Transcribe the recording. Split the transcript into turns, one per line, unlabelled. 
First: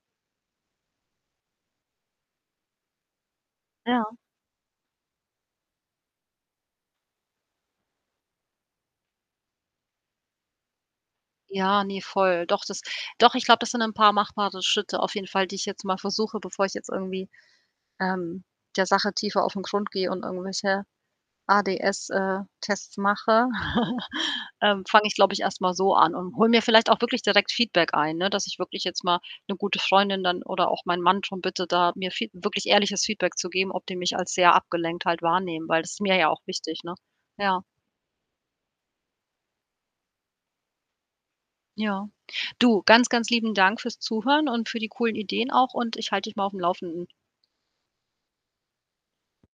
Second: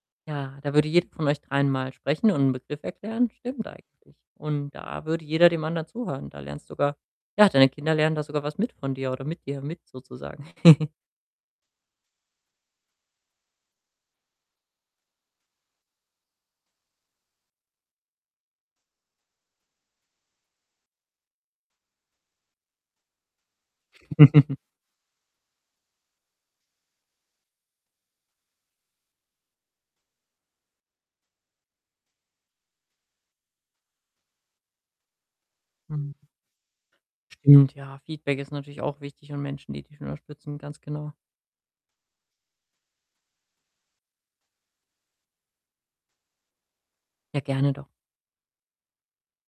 Ja, da würde jeder von euch Dreien einmal sprechen und 'n Begriff erklären. Stimmt
Ja.
eigentlich. Und da würde jeder dem anderen zuhören. Da lernst du sogar ja, deine Kinder lernen da sogar was mit von dir oder mit dir, mit sozusagen.
Ja, ne, voll. Doch, das doch, ich glaube, das sind 'n paar machbare Schritte auf jeden Fall, die ich jetzt mal versuche, bevor ich jetzt irgendwie, ähm, der Sache tiefer aufn Grund gehe und irgendwelche ADS, äh, Tests mache, ähm, fange ich, glaube ich, erst mal so an und hole mir vielleicht auch wirklich direkt Feedback ein, ne, dass ich jetzt mal 'ne gute Freundin dann oder auch mein Mann drum bitte da mir Fee wirklich ehrliches Feedback zu geben, ob die mich als sehr abgelenkt halt wahrnehmen, weil das ist
Mhm.
mir ja auch wichtig, ne? Ja.
Stimmt, ja, Feedback ist natürlich auch wichtig und Menschen, die dich unterstützen, ganz genau.
Ja. Du, ganz, ganz lieben Dank fürs Zuhören und für die coolen Ideen auch und ich halte dich mal aufm Laufenden.
Ja, gerne doch.